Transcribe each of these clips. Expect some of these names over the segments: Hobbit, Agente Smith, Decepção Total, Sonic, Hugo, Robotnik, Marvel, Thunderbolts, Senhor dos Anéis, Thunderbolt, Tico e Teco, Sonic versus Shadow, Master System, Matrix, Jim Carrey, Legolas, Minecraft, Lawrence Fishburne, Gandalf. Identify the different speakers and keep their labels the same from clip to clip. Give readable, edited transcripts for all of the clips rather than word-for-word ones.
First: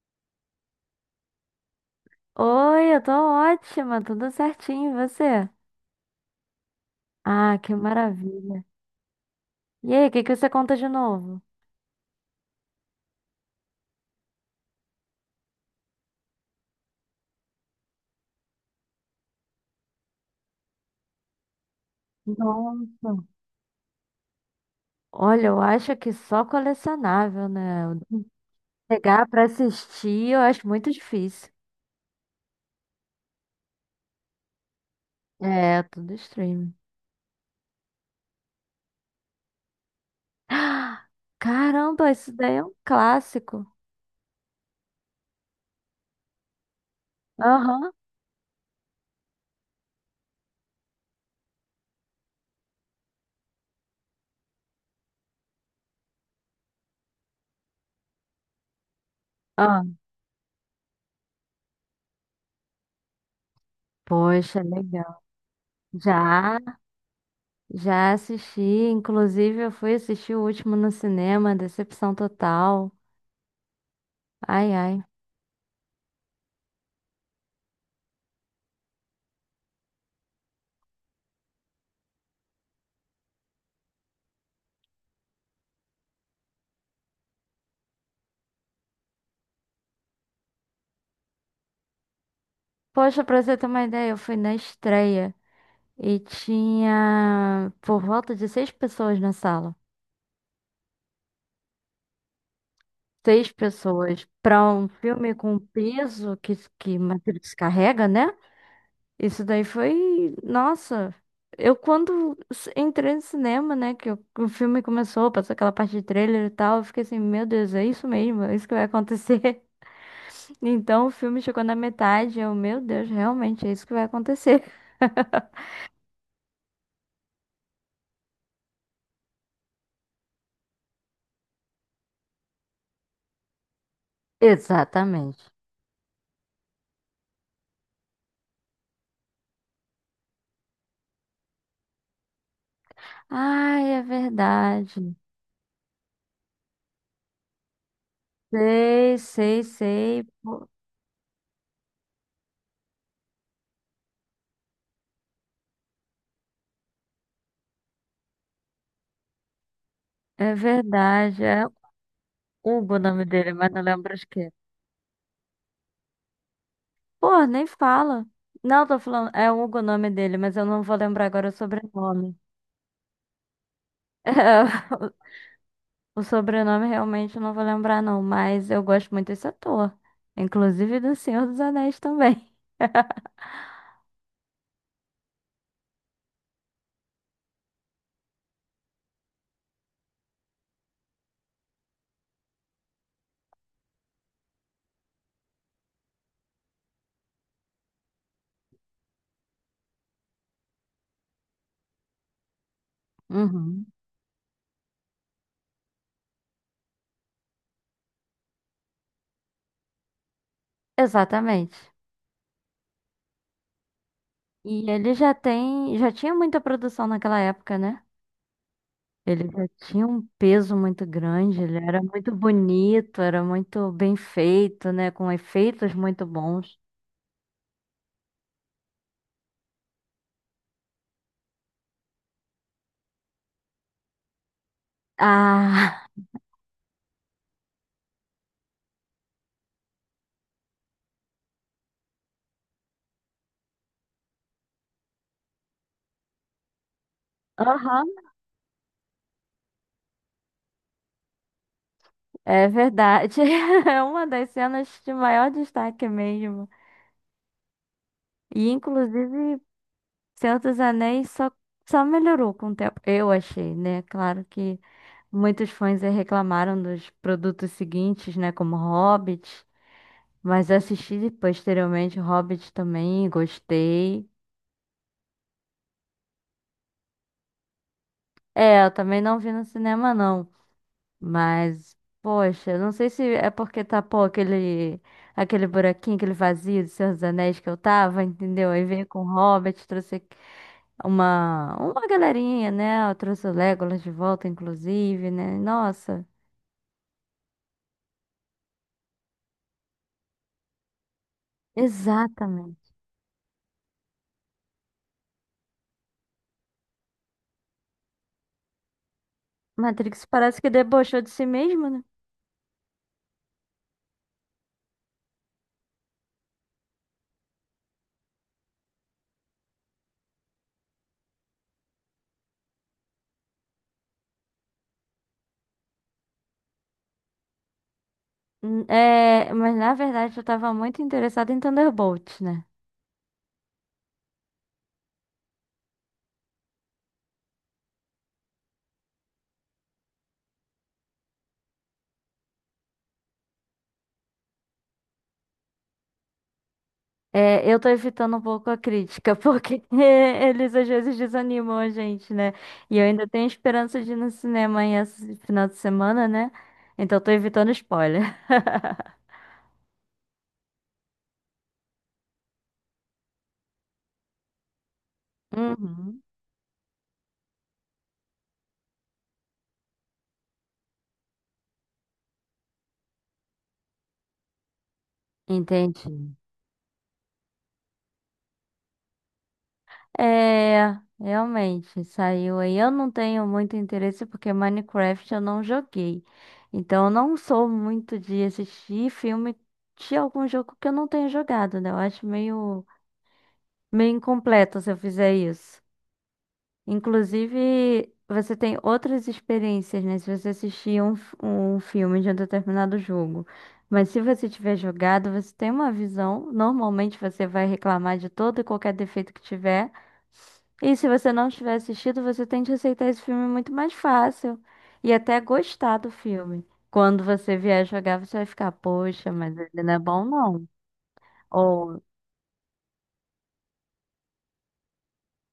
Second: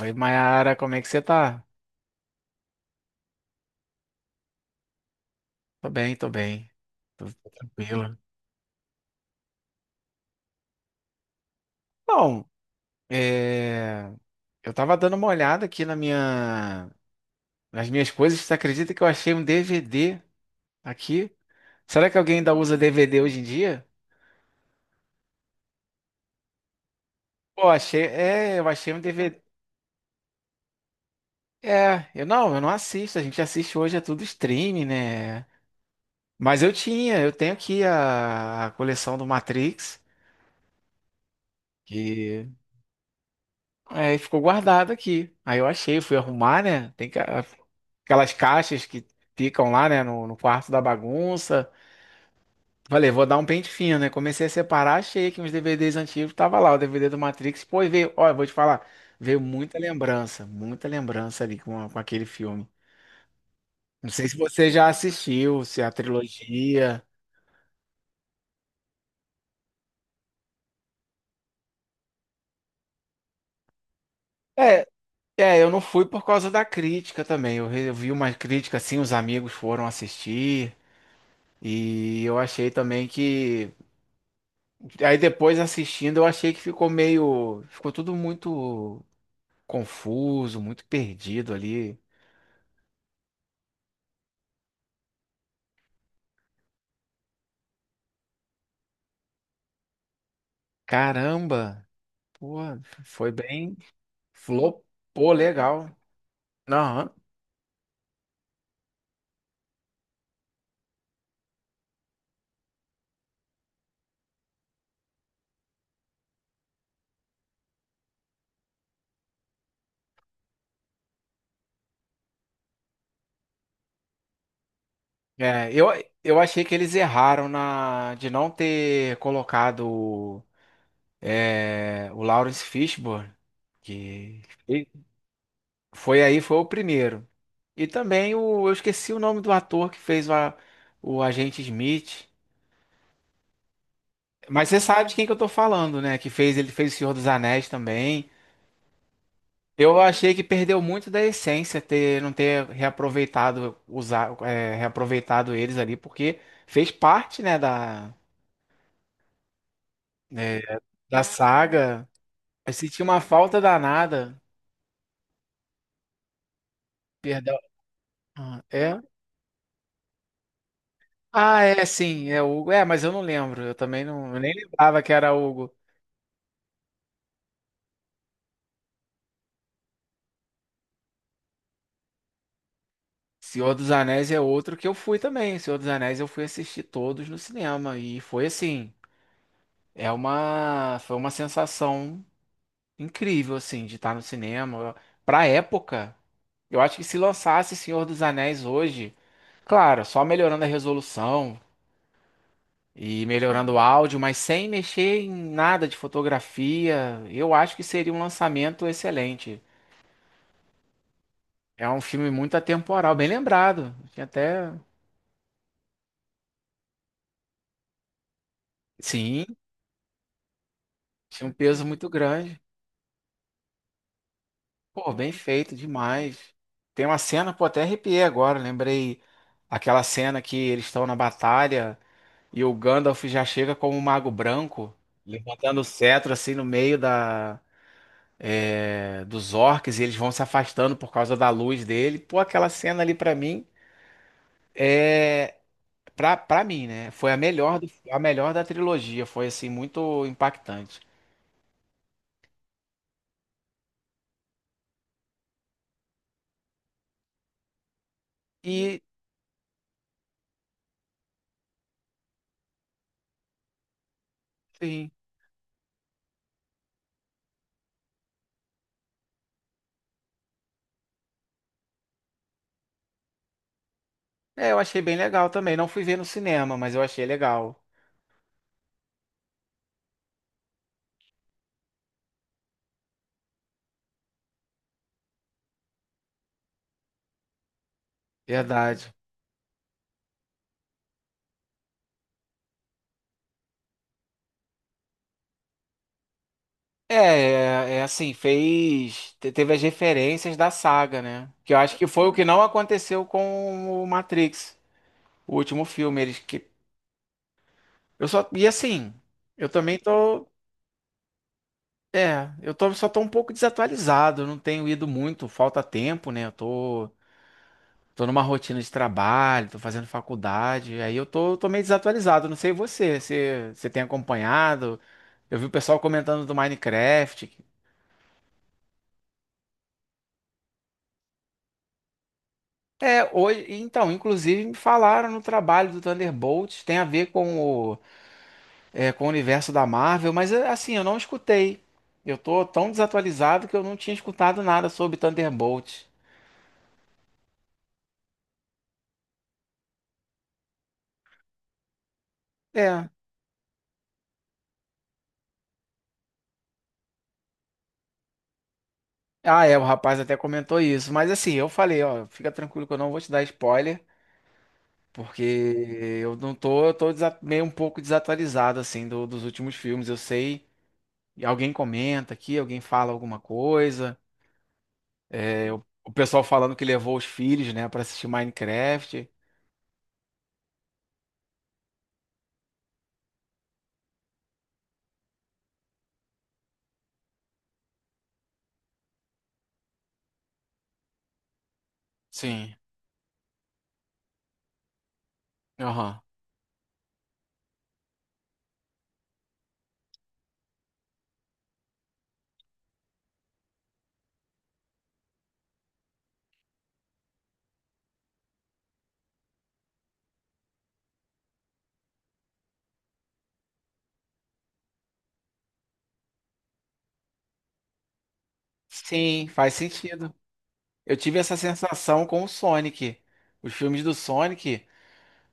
Speaker 1: Oi, Mayara, como é que você tá?
Speaker 2: Oi, eu tô ótima, tudo certinho, e você?
Speaker 1: Tô bem, tô bem. Tô
Speaker 2: Ah, que
Speaker 1: tranquilo.
Speaker 2: maravilha. E aí, o que que você conta de novo?
Speaker 1: Bom, é, eu tava dando uma olhada aqui na nas minhas coisas. Você acredita que eu achei um DVD aqui? Será que alguém ainda usa
Speaker 2: Nossa.
Speaker 1: DVD hoje em dia?
Speaker 2: Olha, eu acho que só colecionável,
Speaker 1: Pô,
Speaker 2: né?
Speaker 1: achei. É, eu achei um
Speaker 2: Pegar
Speaker 1: DVD.
Speaker 2: pra assistir, eu acho muito difícil.
Speaker 1: É, eu não assisto. A gente assiste hoje, é tudo streaming, né?
Speaker 2: É, tudo
Speaker 1: Mas
Speaker 2: streaming.
Speaker 1: eu tenho aqui a coleção do Matrix,
Speaker 2: Ah, caramba, isso
Speaker 1: que
Speaker 2: daí é um clássico.
Speaker 1: ficou guardada aqui. Aí eu achei, fui arrumar, né? Tem que.
Speaker 2: Aham.
Speaker 1: Aquelas caixas que ficam lá, né, no quarto da bagunça. Falei, vou dar um pente fino, né? Comecei a separar, achei que uns DVDs antigos tava lá, o DVD do Matrix. Pô, e veio, olha, vou te falar, veio
Speaker 2: Ah,
Speaker 1: muita lembrança ali com, com aquele filme. Não sei se
Speaker 2: poxa,
Speaker 1: você já
Speaker 2: legal.
Speaker 1: assistiu, se é a
Speaker 2: Já,
Speaker 1: trilogia.
Speaker 2: já assisti, inclusive eu fui assistir o último no cinema, Decepção Total. Ai,
Speaker 1: É,
Speaker 2: ai.
Speaker 1: eu não fui por causa da crítica também. Eu vi uma crítica assim, os amigos foram assistir. E eu achei também que. Aí depois assistindo, eu achei que ficou meio. Ficou tudo muito. Confuso, muito perdido ali.
Speaker 2: Poxa, pra você ter uma ideia, eu fui na estreia e tinha por volta de seis pessoas na sala.
Speaker 1: Caramba, pô, foi
Speaker 2: Seis
Speaker 1: bem,
Speaker 2: pessoas pra um
Speaker 1: flopou
Speaker 2: filme com o
Speaker 1: legal.
Speaker 2: peso que
Speaker 1: Aham.
Speaker 2: Matrix carrega, né? Isso daí foi. Nossa! Eu, quando entrei no cinema, né, que o filme começou, passou aquela parte de trailer e tal, eu fiquei assim: meu Deus, é isso mesmo, é isso que vai acontecer. Então o filme chegou na metade, eu, meu Deus, realmente é isso que vai acontecer.
Speaker 1: É, eu, eu achei que eles erraram na de não ter colocado o Lawrence Fishburne, que e-
Speaker 2: Exatamente.
Speaker 1: foi aí, foi o primeiro. E também eu esqueci o nome do ator que fez o Agente Smith.
Speaker 2: Ai, é
Speaker 1: Mas você sabe de
Speaker 2: verdade.
Speaker 1: quem que eu tô falando, né? Que fez, ele fez O Senhor dos Anéis também.
Speaker 2: Sei, sei,
Speaker 1: Eu
Speaker 2: sei.
Speaker 1: achei que
Speaker 2: Pô,
Speaker 1: perdeu muito da essência ter não ter reaproveitado usar reaproveitado eles ali porque fez parte né da
Speaker 2: é
Speaker 1: é, da
Speaker 2: verdade. É
Speaker 1: saga. Eu
Speaker 2: Hugo o
Speaker 1: senti uma
Speaker 2: nome dele,
Speaker 1: falta
Speaker 2: mas não lembro de
Speaker 1: danada.
Speaker 2: quê. Pô,
Speaker 1: Perdão.
Speaker 2: nem fala.
Speaker 1: Ah,
Speaker 2: Não, tô
Speaker 1: é?
Speaker 2: falando. É Hugo o nome dele, mas eu não vou lembrar agora o
Speaker 1: Ah, é sim,
Speaker 2: sobrenome.
Speaker 1: é Hugo. É, mas eu não lembro. Eu também não eu nem lembrava que era Hugo.
Speaker 2: É, o sobrenome realmente eu não vou lembrar, não. Mas eu gosto muito desse ator. Inclusive do Senhor dos Anéis também.
Speaker 1: Senhor dos Anéis é outro que eu fui também. Senhor dos Anéis eu fui assistir todos no cinema e foi assim, é uma foi uma sensação incrível, assim, de estar no cinema. Pra época, eu acho que se lançasse Senhor dos Anéis hoje, claro, só melhorando a resolução e melhorando o
Speaker 2: Uhum.
Speaker 1: áudio, mas sem mexer em nada de fotografia, eu acho que seria um lançamento excelente. É
Speaker 2: Exatamente.
Speaker 1: um filme muito atemporal, bem lembrado. Tinha até.
Speaker 2: E ele já tem. Já tinha muita produção naquela época, né?
Speaker 1: Sim,
Speaker 2: Ele já tinha um peso muito
Speaker 1: tinha um
Speaker 2: grande, ele
Speaker 1: peso
Speaker 2: era
Speaker 1: muito
Speaker 2: muito
Speaker 1: grande.
Speaker 2: bonito, era muito bem feito, né?
Speaker 1: Pô,
Speaker 2: Com
Speaker 1: bem feito
Speaker 2: efeitos muito
Speaker 1: demais.
Speaker 2: bons.
Speaker 1: Tem uma cena, pô, até arrepiei agora, lembrei aquela cena que eles estão na batalha. E o Gandalf já chega como um mago branco, levantando o
Speaker 2: Ah,
Speaker 1: cetro assim no meio dos orcs e eles vão se afastando por causa da luz dele. Pô, aquela cena ali pra mim é pra, pra mim, né? Foi a
Speaker 2: aham,
Speaker 1: a melhor da trilogia, foi assim muito impactante.
Speaker 2: é verdade. É uma das cenas de maior destaque mesmo. E,
Speaker 1: E
Speaker 2: inclusive, Senhor dos Anéis só melhorou com o tempo, eu achei, né? Claro que
Speaker 1: sim,
Speaker 2: muitos fãs aí reclamaram dos produtos seguintes, né? Como Hobbit, mas assisti posteriormente Hobbit também, gostei.
Speaker 1: eu achei bem legal também. Não fui ver no cinema, mas eu achei legal.
Speaker 2: É, eu também não vi no cinema, não. Mas, poxa, não sei se é porque tapou aquele, aquele buraquinho, aquele vazio do Senhor dos Anéis que eu tava, entendeu? Aí veio
Speaker 1: Verdade.
Speaker 2: com o Hobbit, trouxe uma galerinha, né? Eu trouxe o Legolas de volta, inclusive, né? Nossa,
Speaker 1: É assim, fez. Teve as referências da saga, né? Que eu acho que foi o que não
Speaker 2: exatamente.
Speaker 1: aconteceu com o Matrix, o último filme. Eles que. Eu só. E assim, eu também
Speaker 2: Matrix
Speaker 1: tô.
Speaker 2: parece que debochou de si mesmo, né?
Speaker 1: Só tô um pouco desatualizado, eu não tenho ido muito, falta tempo, né? Tô numa rotina de trabalho, tô fazendo faculdade, aí tô meio desatualizado, não sei você tem acompanhado? Eu vi o pessoal comentando do Minecraft.
Speaker 2: É, mas na verdade eu tava muito interessada em Thunderbolt, né?
Speaker 1: É, hoje, então, inclusive me falaram no trabalho do Thunderbolts, tem a ver com com o universo da Marvel, mas é, assim, eu não escutei. Eu tô tão desatualizado que eu não tinha escutado nada sobre Thunderbolts.
Speaker 2: É, eu tô evitando um pouco a crítica, porque eles às vezes desanimam a gente, né? E eu
Speaker 1: É.
Speaker 2: ainda tenho esperança de ir no cinema aí esse final de semana, né? Então eu tô evitando spoiler.
Speaker 1: Ah, é, o rapaz até comentou isso, mas assim, eu falei, ó, fica tranquilo que eu não vou te dar spoiler, porque
Speaker 2: Uhum.
Speaker 1: eu não tô, eu tô meio um pouco desatualizado, assim, dos últimos filmes. Eu sei, alguém comenta aqui, alguém fala alguma coisa.
Speaker 2: Entendi.
Speaker 1: O pessoal falando que levou os filhos, né, pra assistir Minecraft.
Speaker 2: É, realmente, saiu aí. Eu não tenho muito interesse porque Minecraft eu não joguei. Então eu não sou muito de assistir filme de algum jogo que eu não tenho jogado, né? Eu acho
Speaker 1: Sim.
Speaker 2: meio incompleto se eu fizer isso.
Speaker 1: Aham.
Speaker 2: Inclusive, você tem outras experiências, né? Se você assistir um filme de um determinado jogo. Mas se você tiver jogado, você tem uma visão. Normalmente você vai reclamar de todo e qualquer defeito que tiver. E se você não tiver assistido, você tende a aceitar esse filme muito mais fácil. E até gostar do filme. Quando você vier jogar, você vai ficar, poxa,
Speaker 1: Sim,
Speaker 2: mas
Speaker 1: faz
Speaker 2: ele não é bom,
Speaker 1: sentido.
Speaker 2: não.
Speaker 1: Eu tive essa
Speaker 2: Ou,
Speaker 1: sensação com o Sonic. Os filmes do Sonic,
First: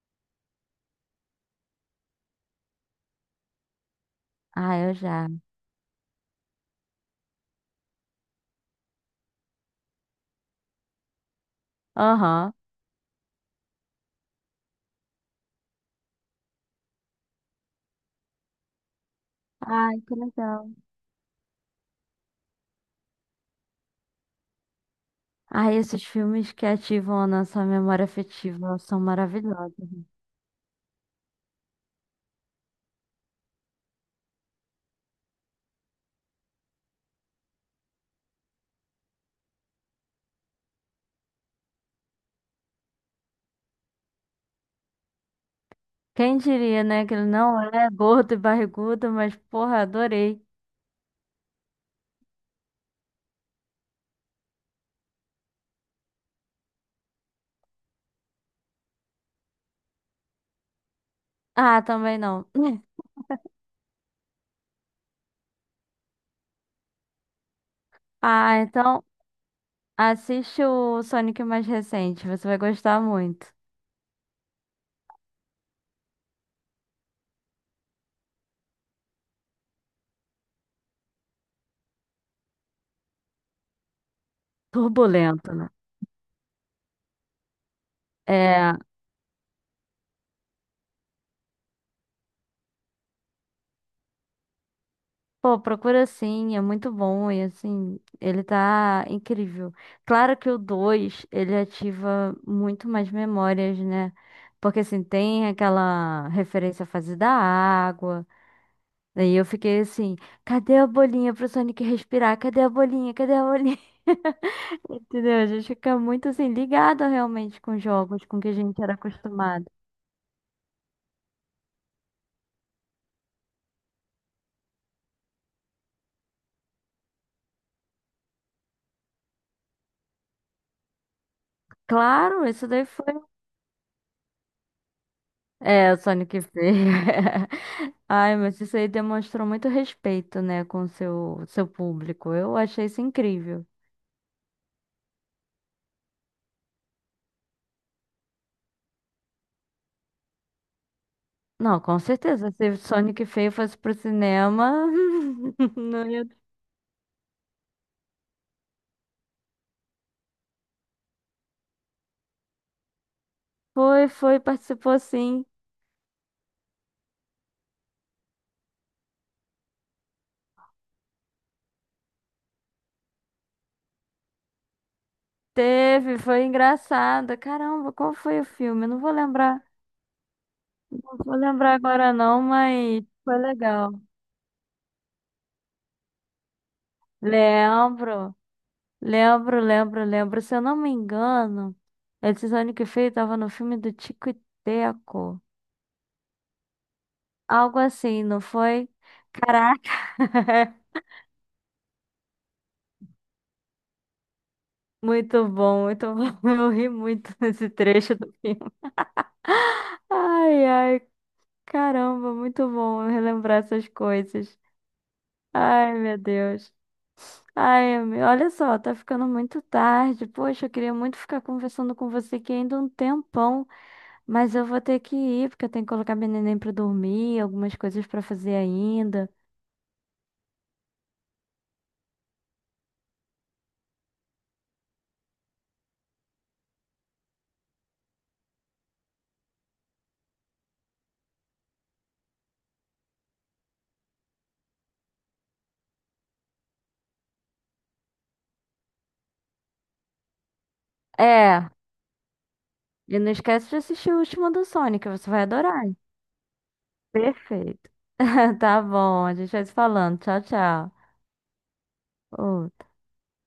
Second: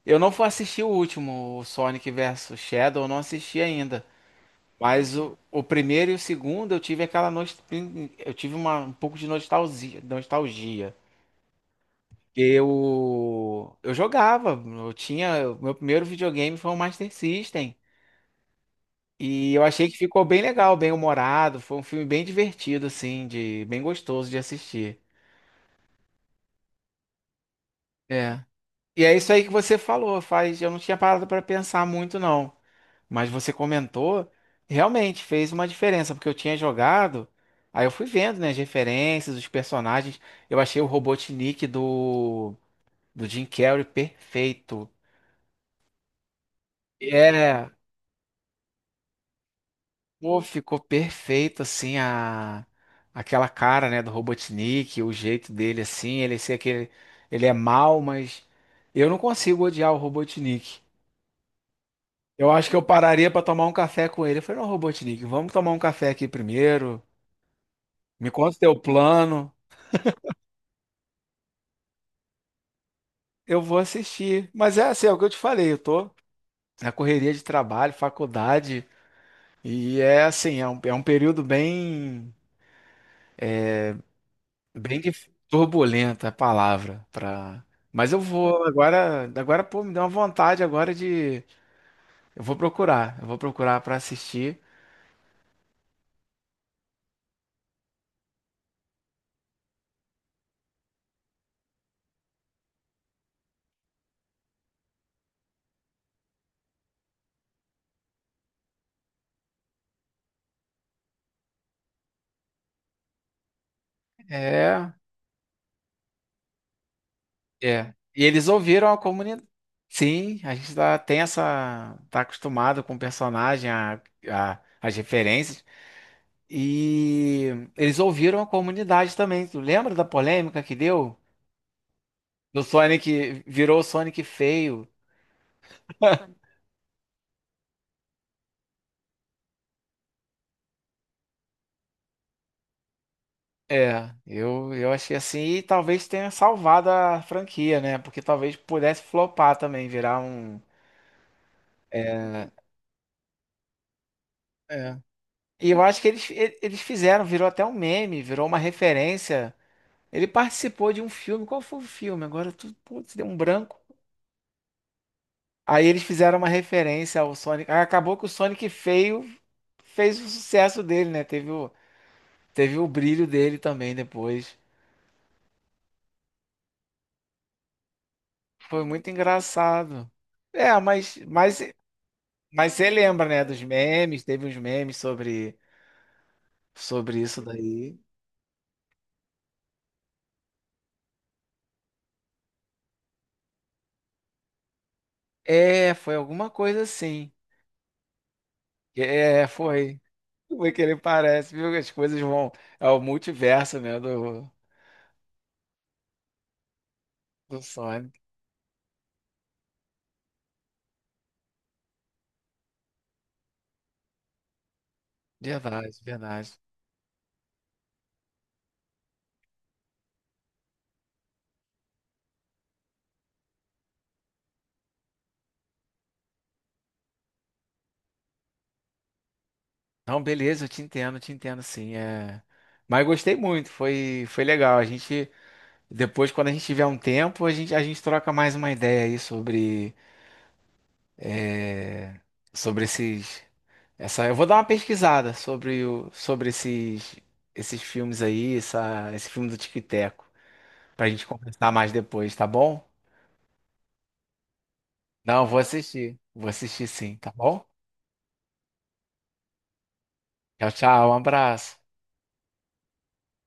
Speaker 1: eu não fui assistir o último, o Sonic versus Shadow, eu não assisti ainda.
Speaker 2: ah, eu
Speaker 1: Mas
Speaker 2: já.
Speaker 1: o primeiro e o segundo eu tive eu tive um pouco de nostalgia.
Speaker 2: Aham.
Speaker 1: Eu jogava, eu tinha, o meu primeiro videogame foi o Master System. E eu achei
Speaker 2: Ai,
Speaker 1: que
Speaker 2: que
Speaker 1: ficou bem
Speaker 2: legal.
Speaker 1: legal, bem humorado. Foi um filme bem divertido, assim, de bem gostoso de assistir.
Speaker 2: Ah, esses filmes que ativam a nossa memória
Speaker 1: É.
Speaker 2: afetiva são
Speaker 1: E é isso aí que
Speaker 2: maravilhosos.
Speaker 1: você falou, faz. Eu não tinha parado para pensar muito, não. Mas você comentou, realmente fez uma diferença, porque eu tinha jogado, aí eu fui vendo, né, as referências, os personagens. Eu achei o Robotnik do Jim Carrey perfeito.
Speaker 2: Quem diria, né, que ele não
Speaker 1: É,
Speaker 2: é gordo e barrigudo, mas porra,
Speaker 1: pô,
Speaker 2: adorei.
Speaker 1: ficou perfeito, aquela cara, né, do Robotnik, o jeito dele, assim, ele ser aquele... Ele é mau, mas eu não consigo odiar o Robotnik.
Speaker 2: Ah, também não.
Speaker 1: Eu acho que eu pararia pra tomar um café com ele. Eu falei, não, Robotnik, vamos tomar um café aqui primeiro, me conta
Speaker 2: Ah,
Speaker 1: o teu
Speaker 2: então
Speaker 1: plano,
Speaker 2: assiste o Sonic mais recente, você vai gostar muito.
Speaker 1: eu vou assistir. Mas é assim, é o que eu te falei, eu tô na correria de trabalho, faculdade, e é assim, é um período bem...
Speaker 2: Turbulento, né?
Speaker 1: turbulenta a palavra para. Mas eu vou
Speaker 2: É.
Speaker 1: agora, agora pô, me deu uma vontade agora de, eu vou procurar para assistir.
Speaker 2: Pô, procura sim, é muito bom e assim, ele tá incrível. Claro que o 2 ele ativa muito mais memórias, né? Porque assim, tem aquela referência à fase da água. Daí eu fiquei assim, cadê a bolinha pro Sonic respirar? Cadê a bolinha? Cadê a bolinha?
Speaker 1: É,
Speaker 2: Entendeu? A gente fica muito assim, ligado realmente com
Speaker 1: E
Speaker 2: jogos, com o
Speaker 1: eles
Speaker 2: que a gente
Speaker 1: ouviram
Speaker 2: era
Speaker 1: a comunidade.
Speaker 2: acostumado.
Speaker 1: Sim, a gente tá, tá acostumado com o personagem, as referências. E eles ouviram a comunidade também. Tu lembra da polêmica que deu?
Speaker 2: Claro,
Speaker 1: Do
Speaker 2: isso daí
Speaker 1: Sonic
Speaker 2: foi.
Speaker 1: virou o Sonic feio.
Speaker 2: É, o Sonic Feio. Ai, mas isso aí demonstrou muito respeito, né, com o seu público. Eu achei isso incrível.
Speaker 1: Eu achei assim, e talvez tenha salvado a franquia, né? Porque talvez pudesse flopar também, virar um.
Speaker 2: Não, com certeza. Se o Sonic Feio fosse pro cinema,
Speaker 1: É. E eu acho que
Speaker 2: não ia...
Speaker 1: eles fizeram, virou até um meme, virou uma referência. Ele participou de um filme, qual foi o filme? Agora tu, putz, deu um branco.
Speaker 2: Foi, foi, participou sim.
Speaker 1: Aí eles fizeram uma referência ao Sonic. Aí acabou que o Sonic feio fez o sucesso dele, né? Teve o brilho dele também depois.
Speaker 2: Teve, foi engraçado. Caramba, qual foi o
Speaker 1: Foi
Speaker 2: filme? Eu não
Speaker 1: muito
Speaker 2: vou lembrar.
Speaker 1: engraçado. É, mas,
Speaker 2: Não vou
Speaker 1: mas
Speaker 2: lembrar agora não,
Speaker 1: Mas você
Speaker 2: mas
Speaker 1: lembra,
Speaker 2: foi
Speaker 1: né, dos
Speaker 2: legal.
Speaker 1: memes? Teve uns memes sobre isso daí.
Speaker 2: Lembro. Lembro, lembro, lembro. Se eu não me engano, esse Sonic feio tava no filme do Tico e Teco.
Speaker 1: É, foi alguma coisa assim.
Speaker 2: Algo assim, não foi?
Speaker 1: É,
Speaker 2: Caraca!
Speaker 1: foi. Foi que ele parece, viu? As coisas vão. É o multiverso,
Speaker 2: Muito bom, muito bom. Eu ri muito
Speaker 1: do
Speaker 2: nesse trecho
Speaker 1: Sonic.
Speaker 2: do filme. Ai, ai, caramba, muito bom eu relembrar essas coisas.
Speaker 1: Verdade,
Speaker 2: Ai, meu
Speaker 1: verdade.
Speaker 2: Deus. Ai, olha só, tá ficando muito tarde. Poxa, eu queria muito ficar conversando com você aqui ainda um tempão. Mas eu vou ter que ir, porque eu tenho que colocar meu neném pra dormir, algumas coisas pra fazer ainda.
Speaker 1: Não, beleza, eu te entendo, sim. É... Mas gostei muito, foi legal. Depois, quando a gente tiver um tempo, a gente troca mais uma ideia aí sobre. é, sobre esses. Eu vou dar uma pesquisada sobre esses filmes aí, esse filme do Tico e Teco, pra gente
Speaker 2: É,
Speaker 1: conversar mais depois, tá bom?
Speaker 2: e não esquece de assistir o último do Sonic, você vai
Speaker 1: Não, vou
Speaker 2: adorar.
Speaker 1: assistir. Vou assistir sim, tá bom?
Speaker 2: Perfeito. Tá bom, a gente vai se falando. Tchau,
Speaker 1: Tchau,
Speaker 2: tchau.
Speaker 1: tchau, um abraço.
Speaker 2: Ô,